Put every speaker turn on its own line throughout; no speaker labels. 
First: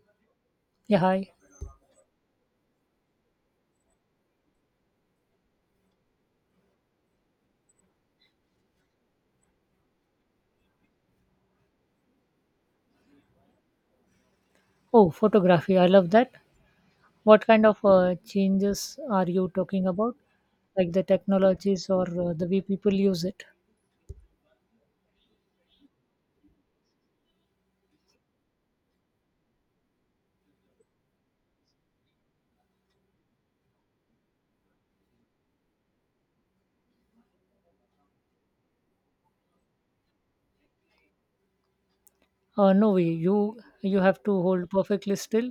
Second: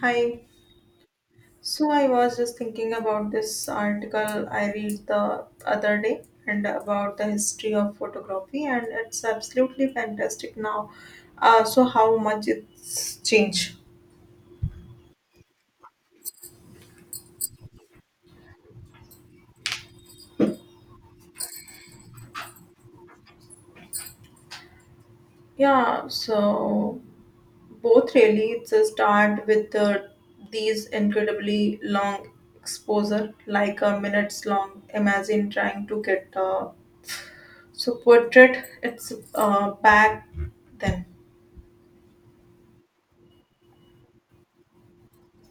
Hi.
Yeah, hi.
So I was just thinking about this article I read the other day and about the history of photography and it's absolutely fantastic now. So how much it's changed.
Oh, photography. I love that. What kind of changes are you talking about? Like the technologies or the way people use it?
Yeah, so both really it's a start with these incredibly long exposure like a minutes long. Imagine trying to get so portrait it's back then.
No way. You have to hold perfectly still.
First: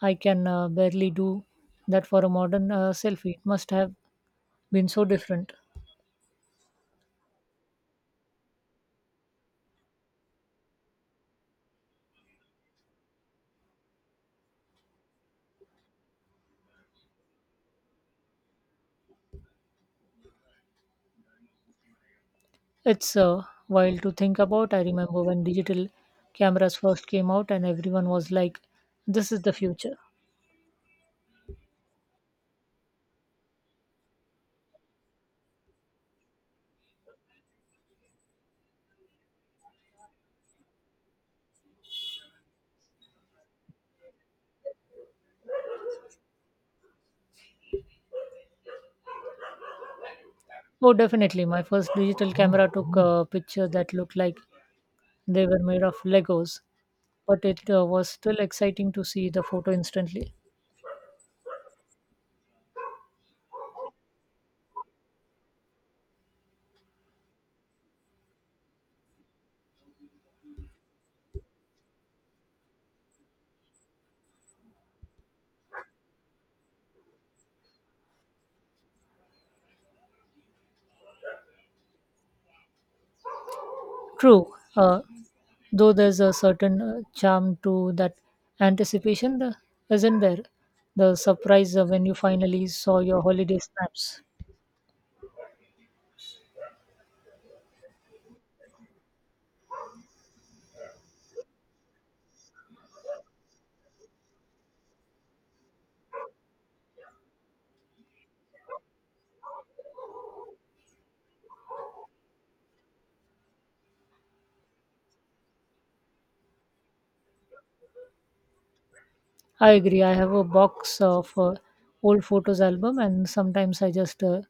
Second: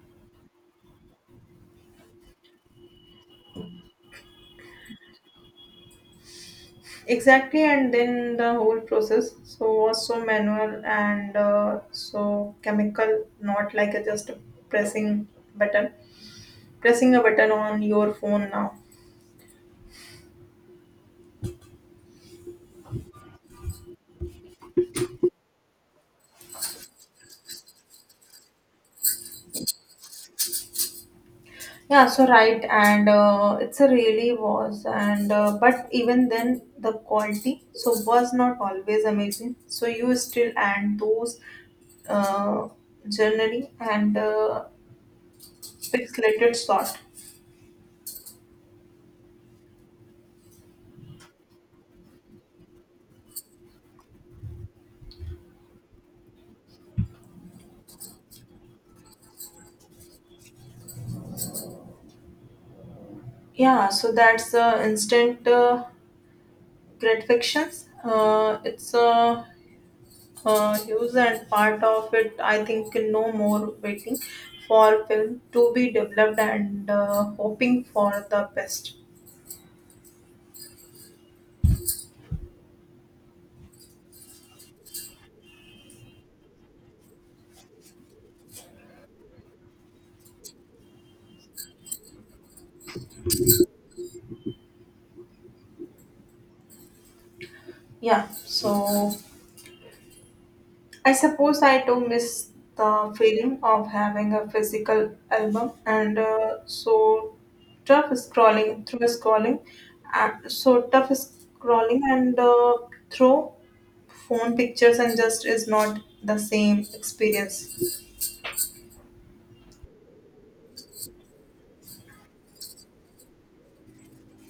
I can barely do that for a modern selfie. It must have been so different.
Exactly, and then the whole process so was so manual and so chemical, not like a just a pressing button, pressing a button on your phone now.
It's wild to think about. I remember when digital cameras first came out, and everyone was like, "This is the future."
Yeah, so right, and it's a really was, and but even then the quality so was not always amazing. So you still and those uh, journaling and pixelated sort.
Oh, definitely. My first digital camera took a picture that looked like they were made of Legos, but it was still exciting to see the photo instantly.
Yeah, so that's the instant. Great fictions. It's use and part of it. I think no more waiting for film to be developed and hoping for the best.
True, though there's a certain charm to that anticipation, isn't there? The surprise when you finally saw your holiday snaps.
Yeah. So I suppose I do miss the feeling of having a physical album and so tough scrolling through scrolling, tough scrolling and through phone pictures and just is not the same experience.
I agree. I have a box of old photos album, and sometimes I just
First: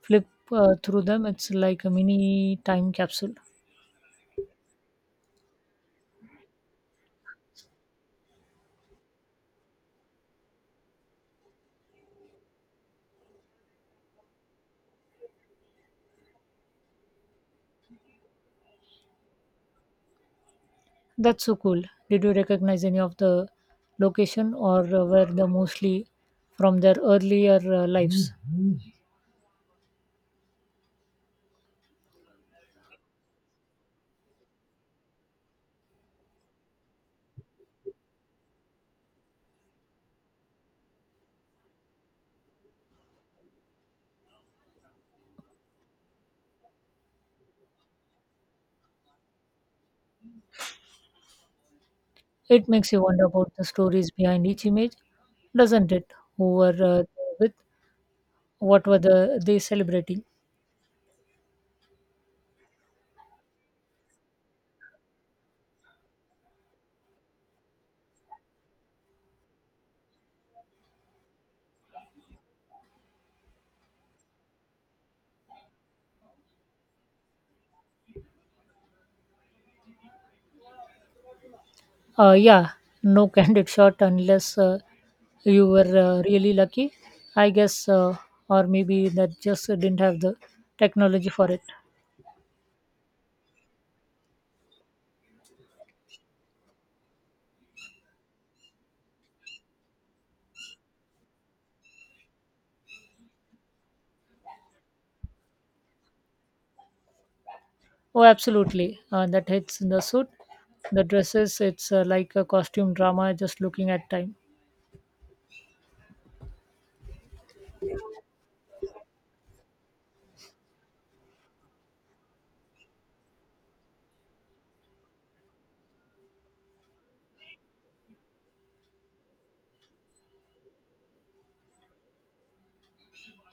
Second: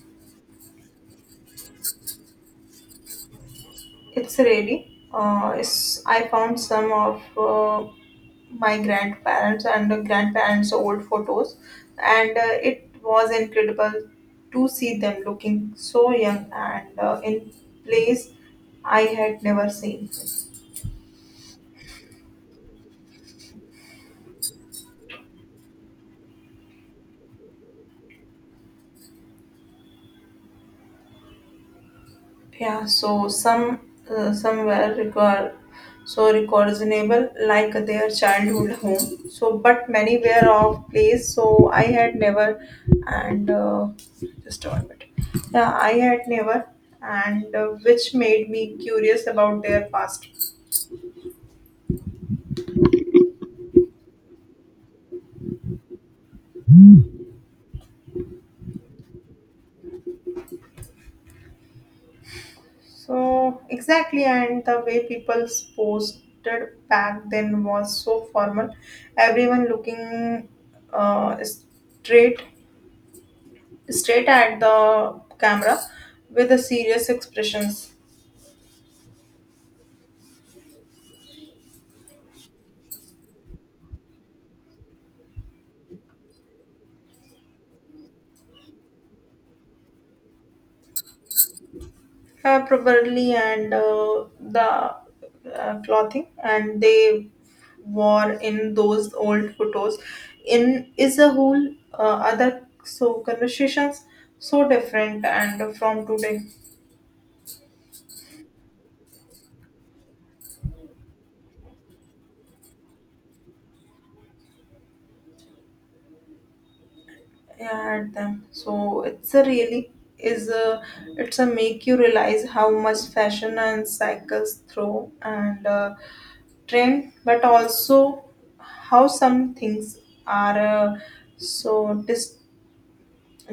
flip through them. It's like a mini time capsule.
It's really. I found some of my grandparents' old photos, and it was incredible to see them looking so young and in place I had never seen.
That's so cool. Did you recognize any of the location or were they mostly from their earlier lives?
Yeah, so some somewhere record so records enable like their childhood home. So, but many were of place. So I had never, and just one minute. Yeah, I had never, and which made me curious about their past.
It makes you wonder about the stories behind each image, doesn't it? Who were they with? What were they celebrating?
So exactly, and the way people posted back then was so formal. Everyone looking uh, straight straight at the camera with a serious expressions
Yeah, no candid shot unless you were really lucky, I guess, or maybe that just didn't have the technology for it.
probably and the clothing and they wore in those old photos in is a whole other so conversations so different and from today,
Oh, absolutely. That hits the suit, the dresses. It's like a costume drama just looking at time.
yeah, at them so it's a really is a it's a make you realize how much fashion and cycles through and trend but also how some things are so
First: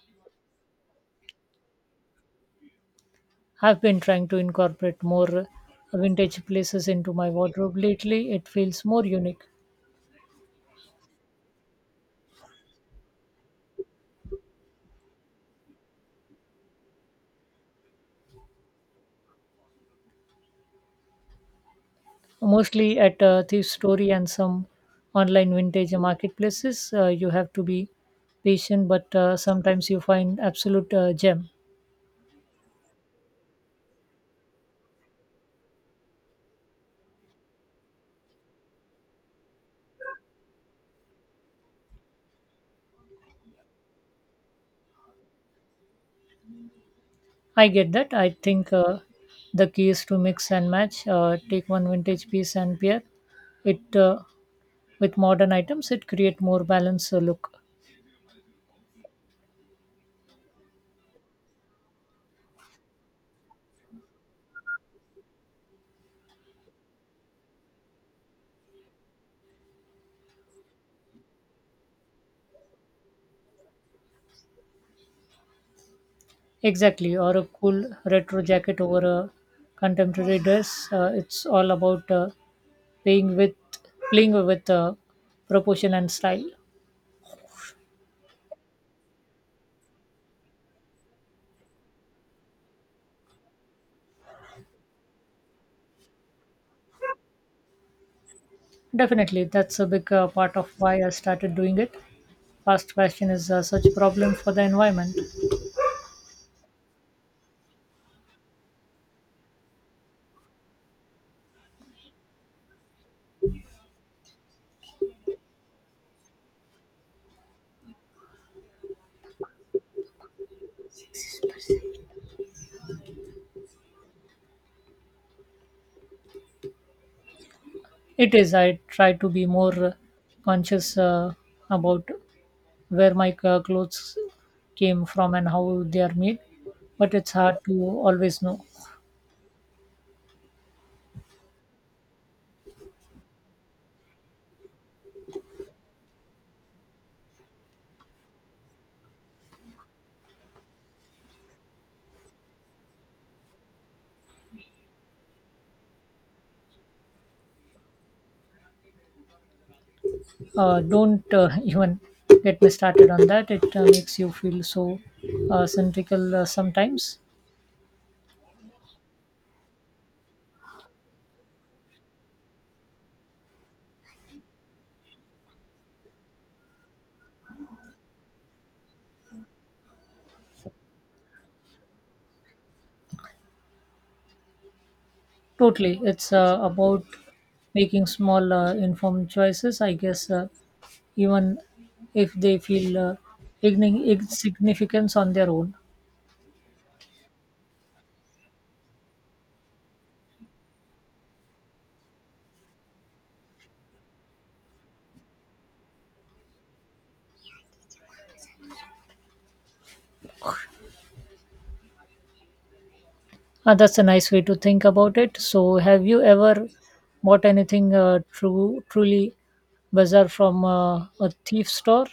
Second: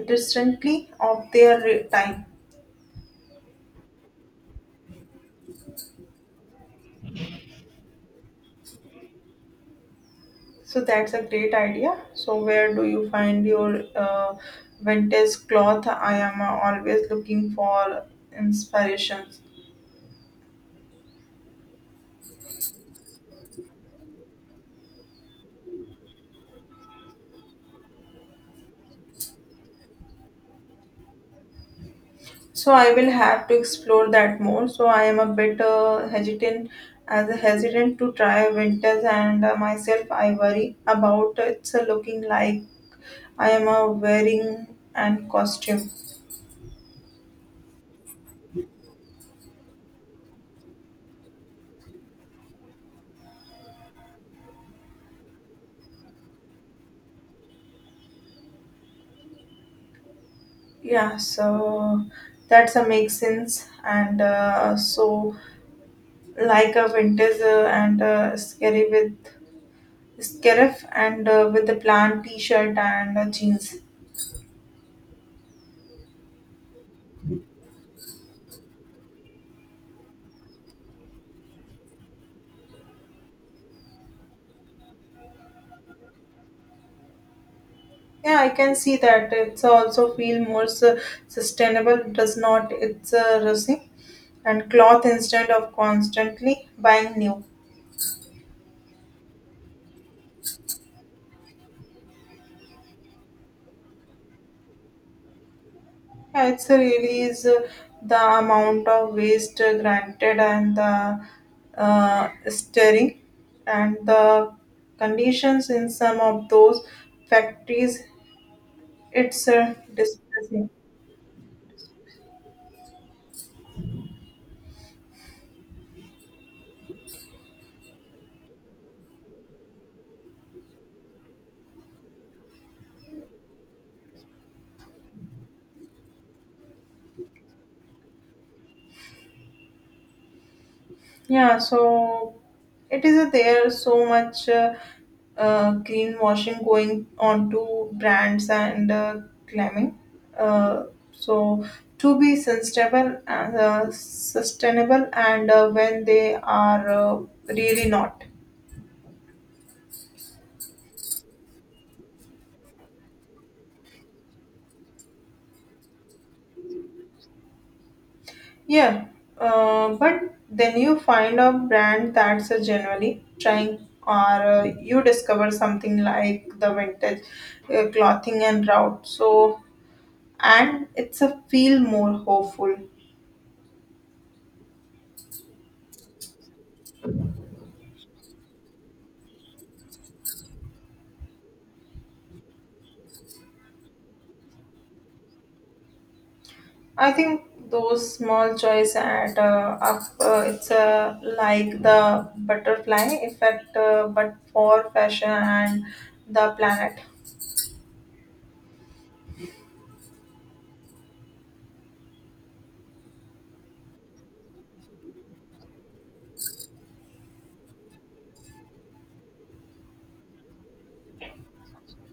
distantly of their time.
I've been trying to incorporate more vintage places into my wardrobe lately. It feels more unique.
So that's a great idea, so where do you find your vintage cloth? I am always looking for inspiration.
Mostly at Thief Story and some online vintage marketplaces. You have to be patient, but sometimes you find absolute gem.
So I will have to explore that more. So I am a bit hesitant to try winters, and myself I worry about it's looking like I am wearing and costume.
I get that. I think the key is to mix and match. Take one vintage piece and pair it with modern items it create more balanced look.
Yeah, so that's a make sense, and so like a winters and scary with scarf and with the plant t-shirt and jeans.
Exactly, or a cool retro jacket over a contemporary dress. Uh, it's all about playing with playing with proportion and style.
Yeah, I can see that. It's also feel more sustainable, does not? It's rusty and cloth instead of constantly buying new.
Definitely, that's a big part of why I started doing it. Fast fashion is such a problem for the environment.
Yeah, it's a really is the amount of waste granted and the stirring and the conditions in some of those factories. It's distressing.
It is. I try to be more conscious about where my clothes came from and how they are made, but it's hard to always know.
Yeah, so it is there so much greenwashing going on to brands and claiming. Uh, so to be sustainable and when they are really not.
Don't even get me started on that. It makes you feel so centrical sometimes.
Yeah, but then you find a brand that's generally trying, or you discover something like the vintage clothing and route. So and it's a feel more hopeful.
Totally. It's about making small informed choices, I guess, even if they feel insignificance on their own.
I think those small joys add up. It's like the butterfly effect, but for fashion and the planet.
Uh, that's a nice way to think about it. So have you ever bought anything true truly bizarre from a thief store?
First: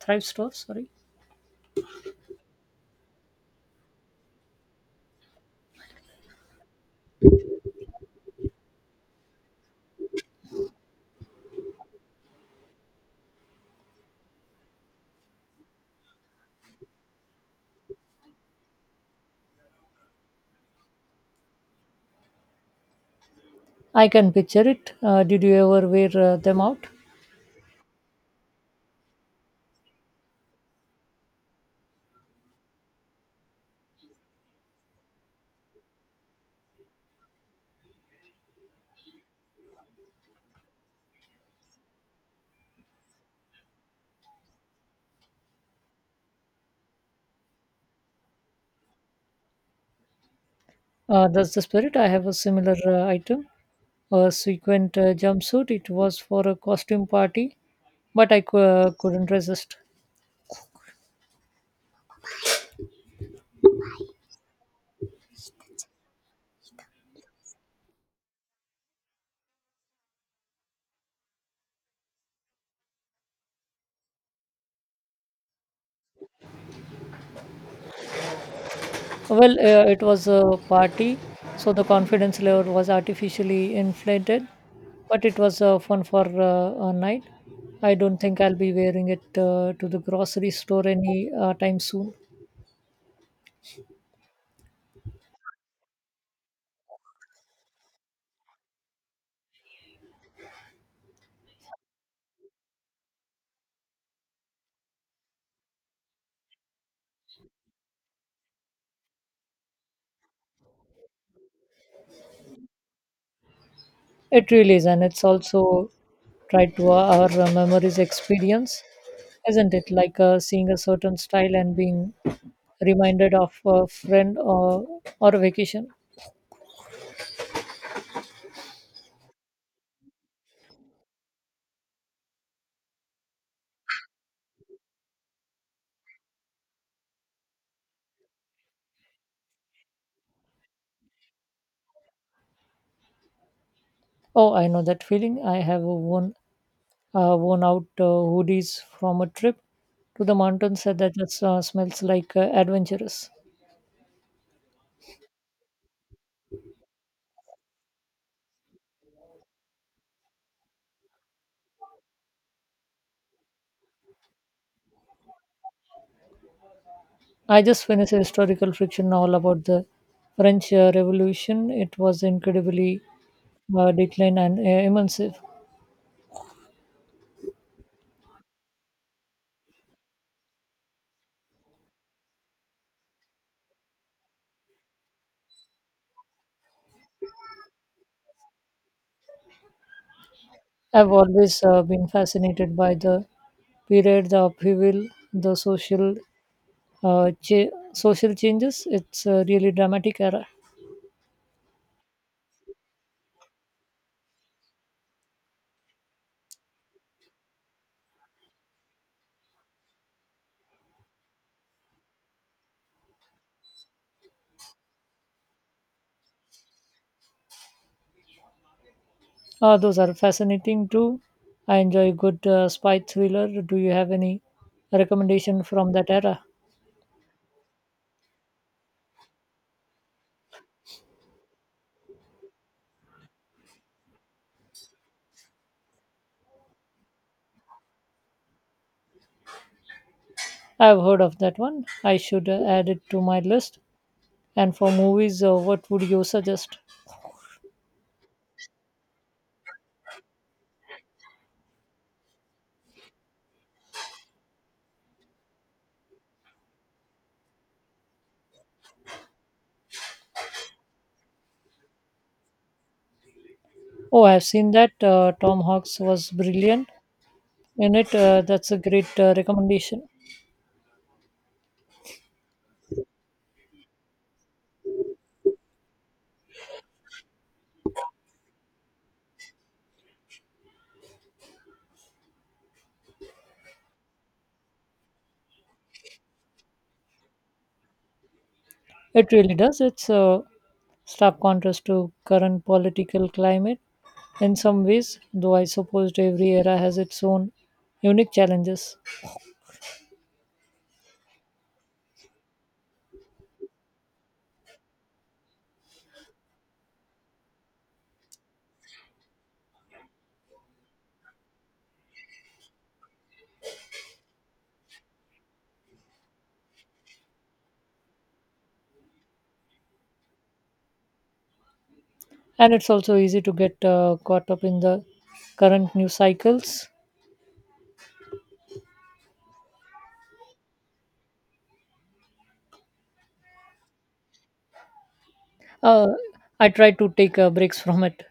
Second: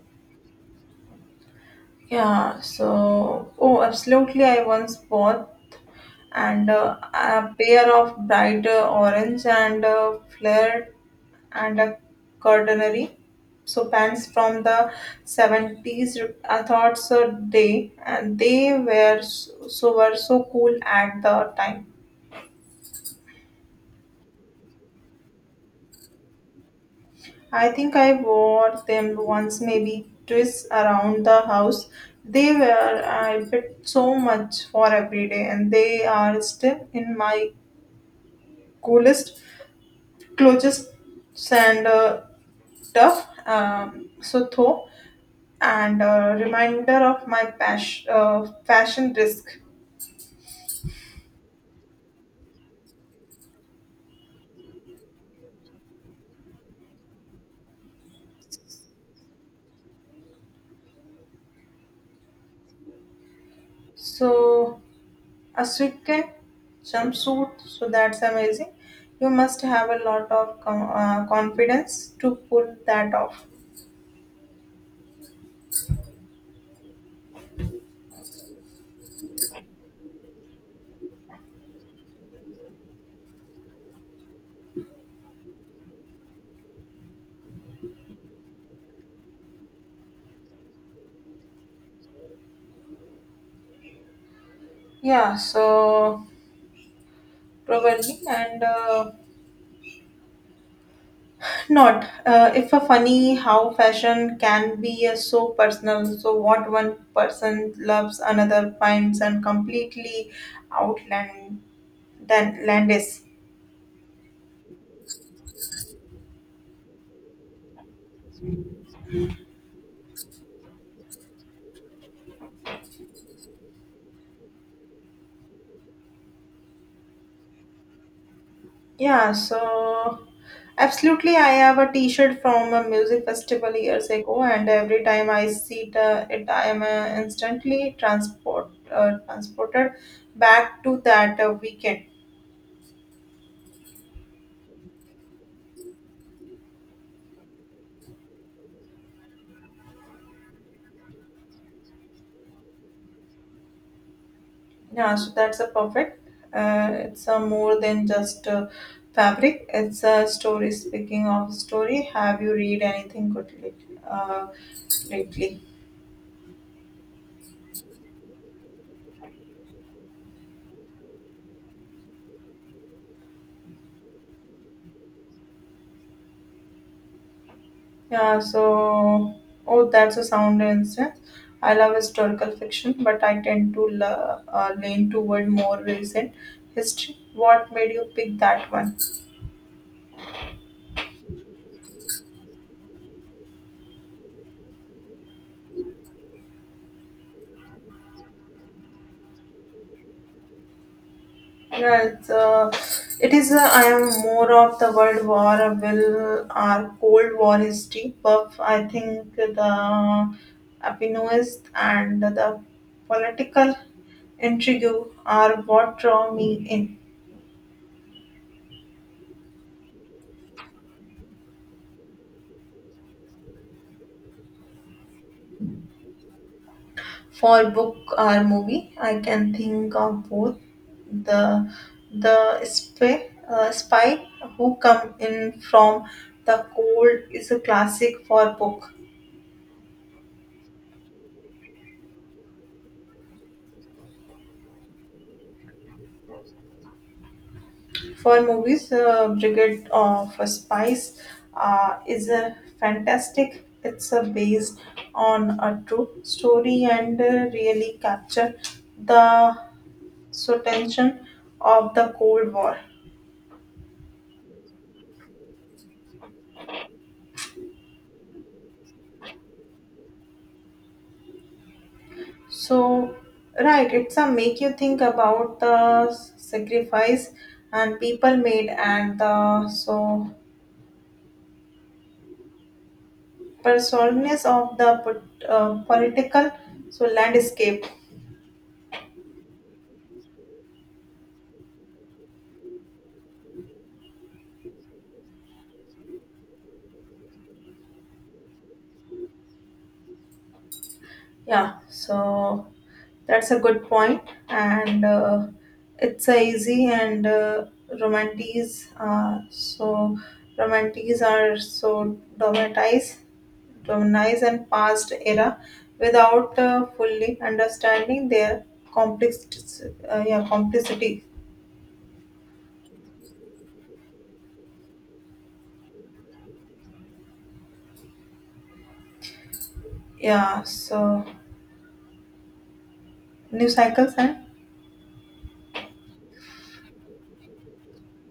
Thrive store, sorry.
Yeah, so, oh, absolutely. I once bought and a pair of bright orange and flared and a cordonary. So pants from the 70s, I thought so they and they were so, so were so cool at the time.
I can picture it. Did you ever wear them out?
I think I wore them once, maybe twice around the house. They were I bit so much for every day, and they are still in my coolest, closest, and tough so though, and a reminder of my fashion risk.
That's the spirit. I have a similar item, a sequined jumpsuit. It was for a costume party, but I couldn't resist.
So a suitcase jumpsuit, so that's amazing. You must have a lot of confidence to pull that off.
Well, it was a party, so the confidence level was artificially inflated, but it was fun for a night. I don't think I'll be wearing it to the grocery store any time soon.
Yeah, so probably and not if a funny how fashion can be so personal. So what one person loves, another finds and completely outland than Landis.
It really is, and it's also tied to our memories experience, isn't it? Like seeing a certain style and being reminded of a friend or a vacation.
Yeah, so absolutely, I have a T-shirt from a music festival years ago, and every time I see it, it I am instantly transport transported back to that weekend.
Oh, I know that feeling. I have worn out hoodies from a trip to the mountains that just, smells like adventurous.
Yeah, so that's a perfect. It's a more than just a fabric. It's a story. Speaking of story, have you read anything good lately?
I just finished a historical fiction novel about the French Revolution. It was incredibly declined and immersive.
Yeah. So, oh, that's a sound instance. I love historical fiction, but I tend to lean toward more recent history. What made you pick that one?
I've always been fascinated by the period, the upheaval, the social social changes. It's a really dramatic era.
Right. It is. I am more of the World War will our Cold War history buff. I think the happiness and the political intrigue are what draw me in.
Those are fascinating too. I enjoy good spy thriller. Do you have any recommendation from that era?
For book or movie, I can think of both. The the spy who come in from the cold is a classic for book.
I've heard of that one. I should add it to my list. And for movies, what would you suggest?
For movies, Brigade of Spies is a fantastic. It's based on a true story and really capture the so tension of the Cold War.
Oh, I've seen that. Tom Hanks was brilliant in it. That's a great recommendation.
So, right, it's a make you think about the sacrifice and people made and the so personalness of the political so landscape.
It really does. It's stark contrast to current political climate in some ways, though I suppose every era has its own unique challenges.
Yeah, so that's a good point, and it's a easy and romantics. Romantics are so dramatized and past era, without fully understanding their complex, yeah, complexity.
And it's also easy to get caught up in the current news cycles.
Yeah, so new cycles and
Uh, I try to take breaks from it.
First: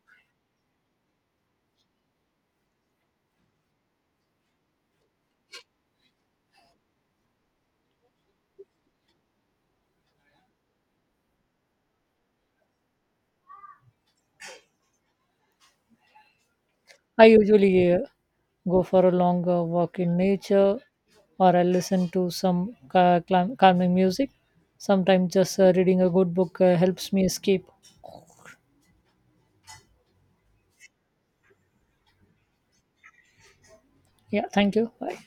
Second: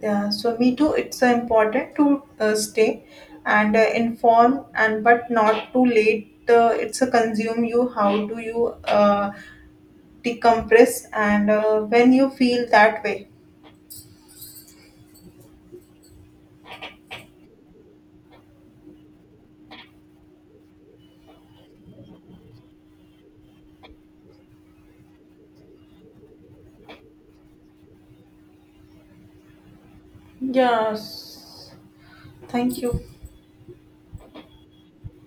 yeah, so me too. It's important to stay and informed, and but not too late. It's a consume you. How do you decompress and when you feel that way?
I usually go for a long walk in nature or I listen to some calming music. Sometimes just reading a good book helps me escape.
Yes. Thank you.
Yeah, thank you. Bye.